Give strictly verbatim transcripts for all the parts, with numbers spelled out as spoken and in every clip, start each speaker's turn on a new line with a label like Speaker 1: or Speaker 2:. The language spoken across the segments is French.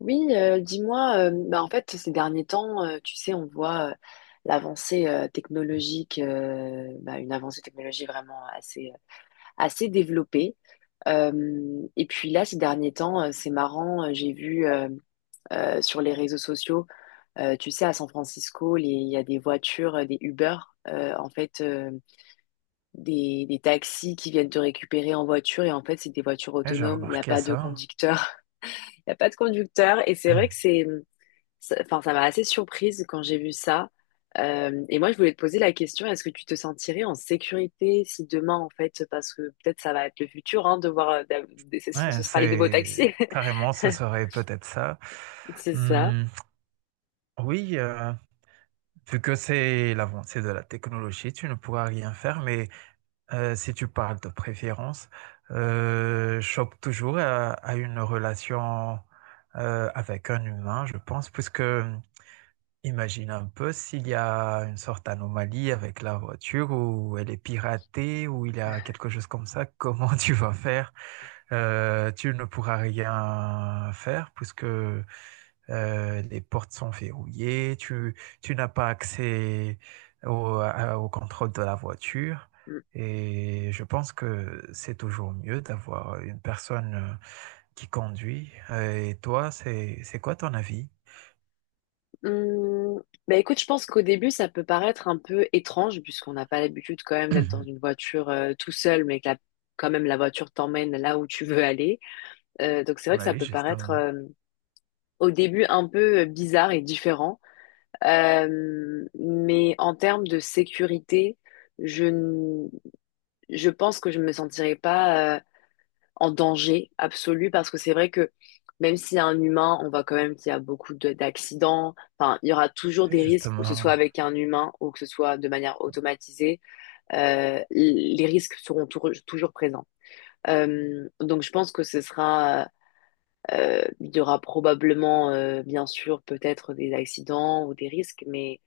Speaker 1: Oui, euh, dis-moi, euh, bah, en fait, ces derniers temps, euh, tu sais, on voit euh, l'avancée euh, technologique, euh, bah, une avancée technologique vraiment assez, assez développée. Euh, et puis là, ces derniers temps, euh, c'est marrant, euh, j'ai vu euh, euh, sur les réseaux sociaux, euh, tu sais, à San Francisco, les- il y a des voitures, euh, des Uber, euh, en fait, euh, des, des taxis qui viennent te récupérer en voiture. Et en fait, c'est des voitures
Speaker 2: Ouais, j'ai
Speaker 1: autonomes, il n'y a
Speaker 2: remarqué
Speaker 1: pas de
Speaker 2: ça.
Speaker 1: conducteur. Il n'y a pas de conducteur. Et c'est vrai que c'est... Ça- Enfin, ça m'a assez surprise quand j'ai vu ça. Euh, et moi, je voulais te poser la question, est-ce que tu te sentirais en sécurité si demain, en fait, parce que peut-être ça va être le futur, hein, de voir, euh, d'a- ce
Speaker 2: Ouais,
Speaker 1: ce sera les nouveaux taxis.
Speaker 2: c'est carrément, ce serait peut-être ça.
Speaker 1: C'est ça.
Speaker 2: Hum, oui, euh, vu que c'est l'avancée de la technologie, tu ne pourras rien faire, mais euh, si tu parles de préférence, euh, chope toujours à, à une relation euh, avec un humain, je pense, puisque imagine un peu s'il y a une sorte d'anomalie avec la voiture ou elle est piratée ou il y a quelque chose comme ça, comment tu vas faire? Euh, tu ne pourras rien faire puisque euh, les portes sont verrouillées, tu, tu n'as pas accès au, à- au contrôle de la voiture.
Speaker 1: Mm.
Speaker 2: Et je pense que c'est toujours mieux d'avoir une personne euh, qui conduit. Euh, Et toi, c'est, c'est quoi ton avis?
Speaker 1: Mm. Bah écoute, je pense qu'au début, ça peut paraître un peu étrange, puisqu'on n'a pas l'habitude quand même d'être dans une voiture euh, tout seul, mais que la- quand même la voiture t'emmène là où tu veux aller. Euh, donc c'est vrai que ça
Speaker 2: Oui,
Speaker 1: peut paraître
Speaker 2: justement.
Speaker 1: euh, au début un peu euh, bizarre et différent. Euh, mais en termes de sécurité, je, n- je pense que je ne me sentirais pas euh, en danger absolu parce que c'est vrai que même s'il y a un humain, on voit quand même qu'il y a beaucoup de- d'accidents. Enfin, il y aura toujours
Speaker 2: Oui,
Speaker 1: des risques, que ce soit
Speaker 2: justement.
Speaker 1: avec un humain ou que ce soit de manière automatisée. Euh, l- les risques seront tour- toujours présents. Euh, donc je pense que ce sera, euh, il y aura probablement, euh, bien sûr, peut-être des accidents ou des risques, mais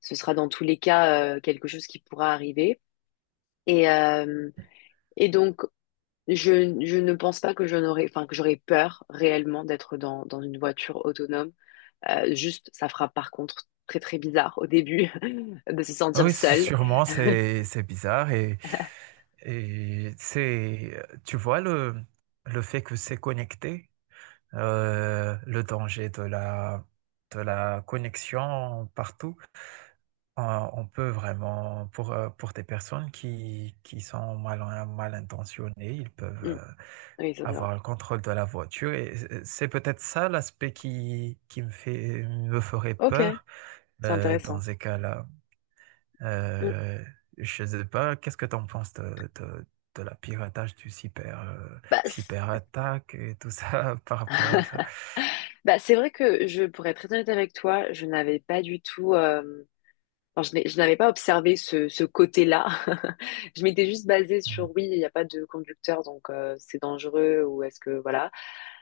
Speaker 1: ce sera dans tous les cas euh, quelque chose qui pourra arriver. Et, euh, et donc, je, je ne pense pas que je n'aurais, enfin, que j'aurais peur réellement d'être dans, dans une voiture autonome. Euh, juste, ça fera par contre très très bizarre au début de se sentir
Speaker 2: Oui, c-
Speaker 1: seule.
Speaker 2: sûrement, c'est c'est bizarre et, et c'est, tu vois, le, le fait que c'est connecté, euh, le danger de la, de la connexion partout, on, on peut vraiment, pour, euh, pour des personnes qui, qui sont mal, mal intentionnées, ils peuvent
Speaker 1: Mm.
Speaker 2: euh,
Speaker 1: Oui, ça, c'est vrai.
Speaker 2: avoir le contrôle de la voiture, et c'est c'est peut-être ça l'aspect qui, qui me fait, me ferait
Speaker 1: Ok,
Speaker 2: peur
Speaker 1: c'est
Speaker 2: euh, dans
Speaker 1: intéressant.
Speaker 2: ces cas-là.
Speaker 1: Mm.
Speaker 2: Euh, je sais pas, qu'est-ce que tu en penses de, de, de la piratage du cyber, euh,
Speaker 1: Bah, c'est
Speaker 2: cyberattaque et tout ça par rapport à ça?
Speaker 1: bah, c'est vrai que je, pourrais être très honnête avec toi, je n'avais pas du tout. euh, Alors, je n'ai- je n'avais pas observé ce, ce côté-là. Je m'étais juste basée
Speaker 2: Mm.
Speaker 1: sur oui, il n'y a pas de conducteur, donc euh, c'est dangereux ou est-ce que voilà.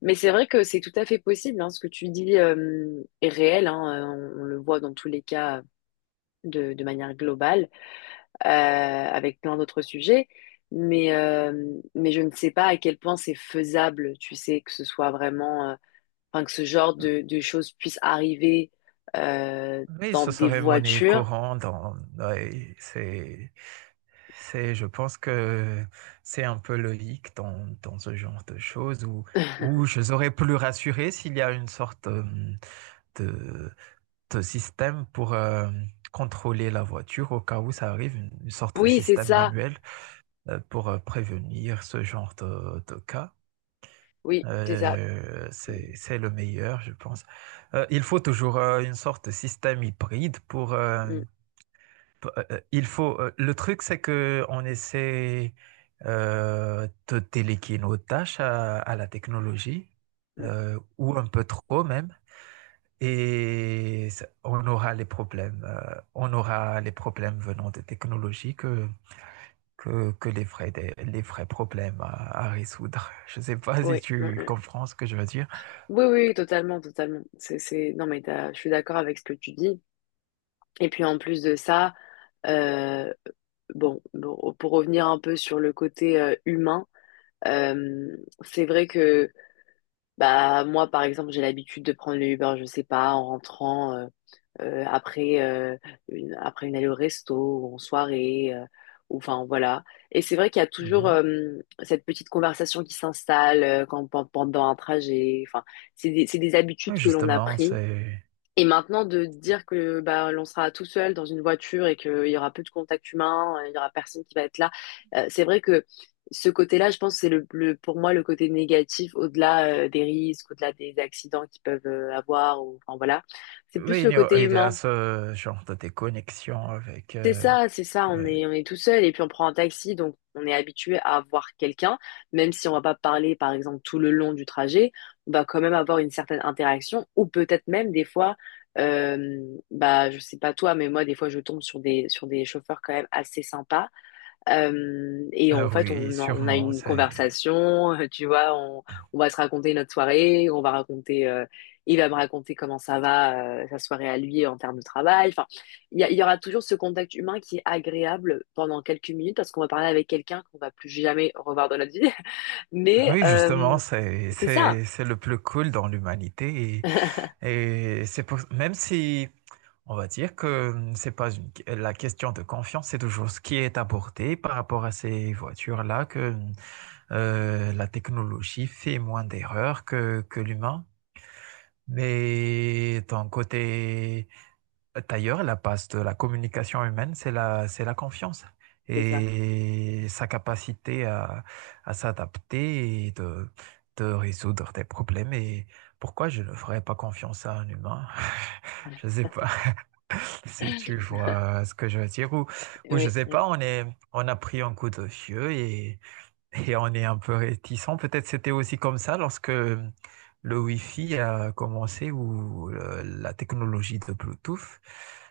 Speaker 1: Mais c'est vrai que c'est tout à fait possible, hein, ce que tu dis euh, est réel, hein. Euh, on, on le voit dans tous les cas de, de manière globale, euh, avec plein d'autres sujets. Mais euh, mais je ne sais pas à quel point c'est faisable. Tu sais que ce soit vraiment, euh, enfin que ce genre de, de choses puisse arriver euh,
Speaker 2: Oui,
Speaker 1: dans
Speaker 2: ce
Speaker 1: des
Speaker 2: serait monnaie
Speaker 1: voitures.
Speaker 2: courante. Dans- ouais, c'est, c'est, je pense que c'est un peu logique dans, dans ce genre de choses où, où je serais plus rassuré s'il y a une sorte euh, de, de système pour euh, contrôler la voiture au cas où ça arrive, une, une sorte de
Speaker 1: Oui, c'est
Speaker 2: système
Speaker 1: ça.
Speaker 2: manuel euh, pour euh, prévenir ce genre de, de cas.
Speaker 1: Oui, c'est ça.
Speaker 2: Euh,
Speaker 1: Mm,
Speaker 2: c'est, c'est le meilleur, je pense. Euh, il faut toujours euh, une sorte de système hybride pour... euh,
Speaker 1: mm,
Speaker 2: p- euh, euh, il faut, euh, le truc, c'est que on essaie euh, de déléguer nos tâches à, à la technologie,
Speaker 1: mm.
Speaker 2: euh, ou un peu trop même, et ça- on aura les problèmes. Euh, on aura les problèmes venant des technologies que que, que les vrais, dé- les vrais problèmes à, à résoudre. Je ne sais pas si
Speaker 1: Oui, mm,
Speaker 2: tu
Speaker 1: mm.
Speaker 2: comprends ce que je veux dire.
Speaker 1: Oui, oui, oui, totalement, totalement. C'est, c'est... Non, mais t'as- je suis d'accord avec ce que tu dis. Et puis en plus de ça, euh, bon, bon, pour revenir un peu sur le côté euh, humain, euh, c'est vrai que bah moi, par exemple, j'ai l'habitude de prendre le Uber, je sais pas, en rentrant. euh, après, euh, une, Après une allée au resto ou en soirée, euh, ou enfin voilà. Et c'est vrai qu'il y a toujours
Speaker 2: Mhm.
Speaker 1: euh, cette petite conversation qui s'installe euh, quand, pen- pendant un trajet. Enfin, c'est des, c'est des
Speaker 2: Oui,
Speaker 1: habitudes que l'on a
Speaker 2: justement,
Speaker 1: pris.
Speaker 2: c'est...
Speaker 1: Et maintenant, de dire que bah, l'on sera tout seul dans une voiture et qu'il y aura peu de contact humain, il y aura personne qui va être là, euh, c'est vrai que ce côté-là, je pense, c'est le, le- pour moi le côté négatif, au-delà euh, des risques, au-delà des accidents qu'ils peuvent euh, avoir, ou, enfin voilà. C'est plus
Speaker 2: Oui,
Speaker 1: le
Speaker 2: il y a,
Speaker 1: côté
Speaker 2: il y a
Speaker 1: humain.
Speaker 2: ce genre de déconnexion avec...
Speaker 1: c'est
Speaker 2: euh,
Speaker 1: ça, c'est ça, on
Speaker 2: ouais.
Speaker 1: est, On est tout seul et puis on prend un taxi, donc on est habitué à avoir quelqu'un, même si on va pas parler par exemple tout le long du trajet, on va quand même avoir une certaine interaction ou peut-être même des fois, euh, bah je sais pas toi, mais moi des fois je tombe sur des, sur des chauffeurs quand même assez sympas euh, et
Speaker 2: Ah
Speaker 1: en fait,
Speaker 2: oui,
Speaker 1: on, a- on a
Speaker 2: sûrement,
Speaker 1: une
Speaker 2: c'est...
Speaker 1: conversation, tu vois, on, on va se raconter notre soirée, on va raconter, euh, il va me raconter comment ça va, euh, sa soirée à lui en termes de travail. Enfin, il y, a- il y aura toujours ce contact humain qui est agréable pendant quelques minutes parce qu'on va parler avec quelqu'un qu'on va plus jamais revoir dans notre vie. Mais
Speaker 2: Oui,
Speaker 1: euh,
Speaker 2: justement, c'est,
Speaker 1: c'est ça,
Speaker 2: c'est, c'est le plus cool dans l'humanité. Et, et c'est pour, même si on va dire que c'est pas une- la question de confiance, c'est toujours ce qui est abordé par rapport à ces voitures-là que Euh, la technologie fait moins d'erreurs que, que l'humain. Mais d'un côté, d'ailleurs, la base de la communication humaine, c'est la, c'est la confiance
Speaker 1: c'est ça.
Speaker 2: et sa capacité à, à s'adapter et de, de résoudre des problèmes. Et pourquoi je ne ferais pas confiance à un humain? Je sais pas si tu vois ce que je veux dire. Ou, ou je
Speaker 1: Oui,
Speaker 2: sais
Speaker 1: oui,
Speaker 2: pas, on est, on a pris un coup de vieux et et on est un peu réticent. Peut-être c'était aussi comme ça lorsque le Wi-Fi a commencé ou euh, la technologie de Bluetooth.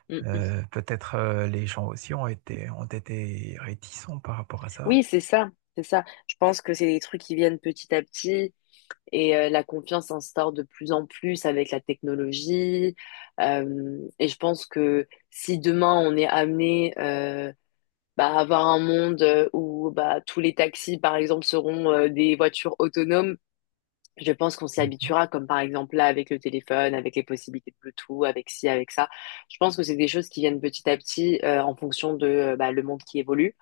Speaker 1: Mm, mm.
Speaker 2: Euh, peut-être euh, les gens aussi ont été, ont été réticents par rapport à ça.
Speaker 1: Oui, c'est ça, c'est ça. Je pense que c'est des trucs qui viennent petit à petit. Et euh, la confiance s'instaure de plus en plus avec la technologie. Euh, et je pense que si demain on est amené euh, bah, à avoir un monde euh, où bah, tous les taxis, par exemple, seront euh, des voitures autonomes, je pense qu'on s'y
Speaker 2: Mhm,
Speaker 1: habituera, comme par exemple là avec le téléphone, avec les possibilités de Bluetooth, avec ci, avec ça. Je pense que c'est des choses qui viennent petit à petit euh, en fonction de euh, bah, le monde qui évolue.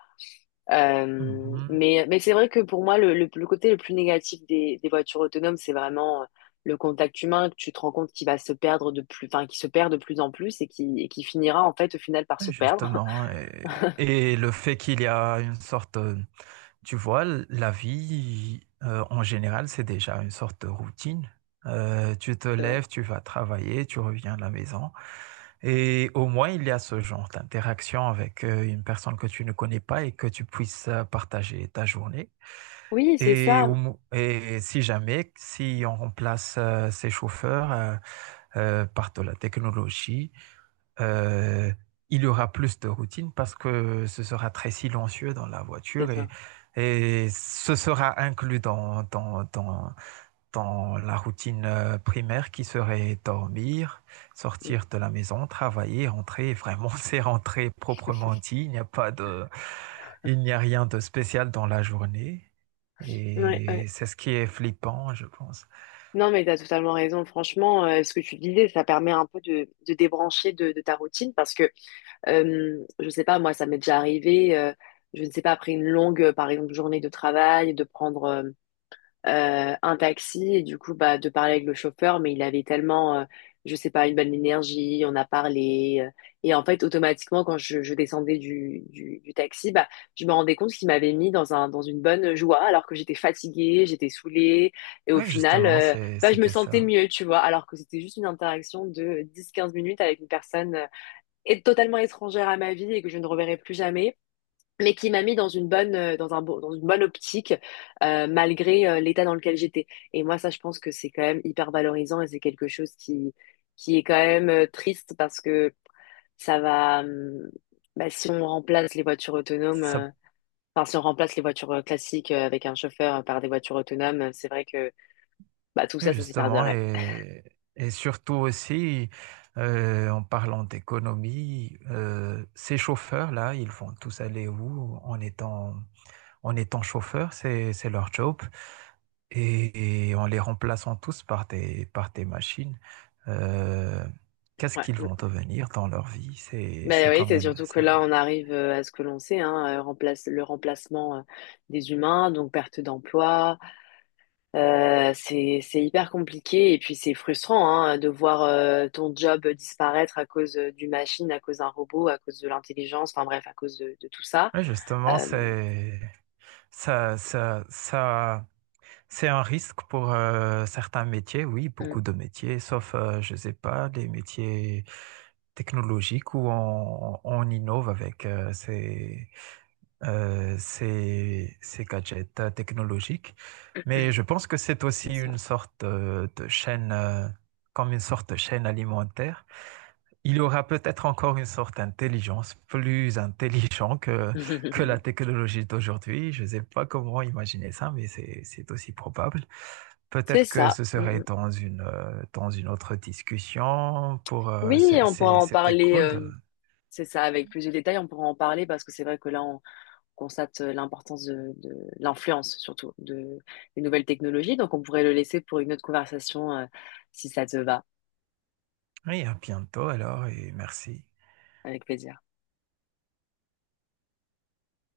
Speaker 1: Euh,
Speaker 2: mhm.
Speaker 1: mais mais c'est vrai que pour moi, le, le, le côté le plus négatif des, des voitures autonomes, c'est vraiment euh, le contact humain que tu te rends compte qui va se perdre de plus, enfin, qui se perd de plus en plus et qui, et qui finira en fait au final par se perdre.
Speaker 2: Justement. Et, et le fait qu'il y a une sorte euh, tu vois, l- la vie, euh, en général, c'est déjà une sorte de routine. Euh, tu te
Speaker 1: C'est vrai.
Speaker 2: lèves, tu vas travailler, tu reviens à la maison. Et au moins, il y a ce genre d'interaction avec euh, une personne que tu ne connais pas et que tu puisses euh, partager ta journée.
Speaker 1: Oui, c'est
Speaker 2: Et,
Speaker 1: ça.
Speaker 2: au mo- et si jamais, si on remplace euh, ces chauffeurs euh, euh, par de la technologie, euh, il y aura plus de routine parce que ce sera très silencieux dans la
Speaker 1: C'est
Speaker 2: voiture, et,
Speaker 1: ça.
Speaker 2: et ce sera inclus dans, dans, dans, dans la routine euh, primaire qui serait dormir,
Speaker 1: Mm.
Speaker 2: sortir de la maison, travailler, rentrer. Vraiment, c'est rentrer proprement dit. Il n'y a pas de, il n'y a rien de spécial dans la journée.
Speaker 1: Ouais,
Speaker 2: Et
Speaker 1: ouais.
Speaker 2: c'est ce qui est flippant, je pense.
Speaker 1: Non, mais tu as totalement raison. Franchement, euh, ce que tu disais, ça permet un peu de, de débrancher de, de ta routine parce que, euh, je sais pas, moi, ça m'est déjà arrivé, euh, je ne sais pas, après une longue, euh, par exemple, journée de travail, de prendre euh, euh, un taxi et du coup bah de parler avec le chauffeur mais il avait tellement euh, je sais pas une bonne énergie, on a parlé euh, et en fait automatiquement quand je, je descendais du, du, du taxi bah je me rendais compte qu'il m'avait mis dans un dans une bonne joie alors que j'étais fatiguée, j'étais saoulée et au
Speaker 2: Oui,
Speaker 1: final
Speaker 2: justement,
Speaker 1: euh,
Speaker 2: c'est-
Speaker 1: bah je me
Speaker 2: c'était
Speaker 1: sentais
Speaker 2: ça.
Speaker 1: mieux tu vois alors que c'était juste une interaction de dix quinze minutes avec une personne euh, est- totalement étrangère à ma vie et que je ne reverrai plus jamais mais qui m'a mis dans une bonne euh, dans un bon- dans une bonne optique euh, malgré euh, l'état dans lequel j'étais. Et moi ça je pense que c'est quand même hyper valorisant et c'est quelque chose qui qui est quand même euh, triste parce que ça va hum, bah, si on remplace les voitures autonomes
Speaker 2: Ça
Speaker 1: euh, enfin si on remplace les voitures euh, classiques euh, avec un chauffeur euh, par des voitures autonomes, euh, c'est vrai que bah tout
Speaker 2: oui,
Speaker 1: ça ça
Speaker 2: justement,
Speaker 1: s'épargnerait.
Speaker 2: et, et surtout aussi, euh, en parlant d'économie, euh, ces chauffeurs-là, ils vont tous aller où en étant, en étant chauffeurs, c'est, c'est leur job, et, et en les remplaçant tous par des, par des machines, euh, qu'est-ce
Speaker 1: Ouais.
Speaker 2: qu'ils
Speaker 1: Mm.
Speaker 2: vont devenir dans leur vie? C'est,
Speaker 1: Mais
Speaker 2: c'est
Speaker 1: oui,
Speaker 2: quand
Speaker 1: c'est
Speaker 2: même
Speaker 1: surtout que là
Speaker 2: ça.
Speaker 1: on arrive euh, à ce que l'on sait hein, euh, remplace le remplacement euh, des humains, donc perte d'emploi. Euh, c'est, c'est hyper compliqué et puis c'est frustrant, hein, de voir euh, ton job disparaître à cause euh, d'une machine, à cause d'un robot, à cause de l'intelligence, enfin bref, à cause de, de tout ça.
Speaker 2: Oui, justement,
Speaker 1: Euh,
Speaker 2: c'est, ça, ça, ça. C'est un risque pour euh, certains métiers, oui,
Speaker 1: mm,
Speaker 2: beaucoup de métiers, sauf, euh, je ne sais pas, les métiers technologiques où on, on innove avec euh, ces, euh, ces, ces gadgets euh, technologiques. Mais je pense que c'est
Speaker 1: c'est
Speaker 2: aussi
Speaker 1: ça.
Speaker 2: une sorte euh, de chaîne, euh, comme une sorte de chaîne alimentaire. Il aura peut-être encore une sorte d'intelligence plus intelligente que, que la technologie d'aujourd'hui. Je ne sais pas comment imaginer ça, mais c'est, c'est aussi probable.
Speaker 1: C'est
Speaker 2: Peut-être que
Speaker 1: ça.
Speaker 2: ce serait
Speaker 1: Mm, mm.
Speaker 2: dans une, euh, dans une autre discussion pour, euh,
Speaker 1: Oui,
Speaker 2: c'est-
Speaker 1: on pourra
Speaker 2: c'est-
Speaker 1: en
Speaker 2: c'était
Speaker 1: parler,
Speaker 2: cool. De-
Speaker 1: euh, c'est ça, avec plus de détails, on pourra en parler parce que c'est vrai que là, on constate euh, l'importance de, de l'influence surtout de, des nouvelles technologies, donc on pourrait le laisser pour une autre conversation euh, si ça te va,
Speaker 2: oui, à bientôt alors et merci.
Speaker 1: avec plaisir.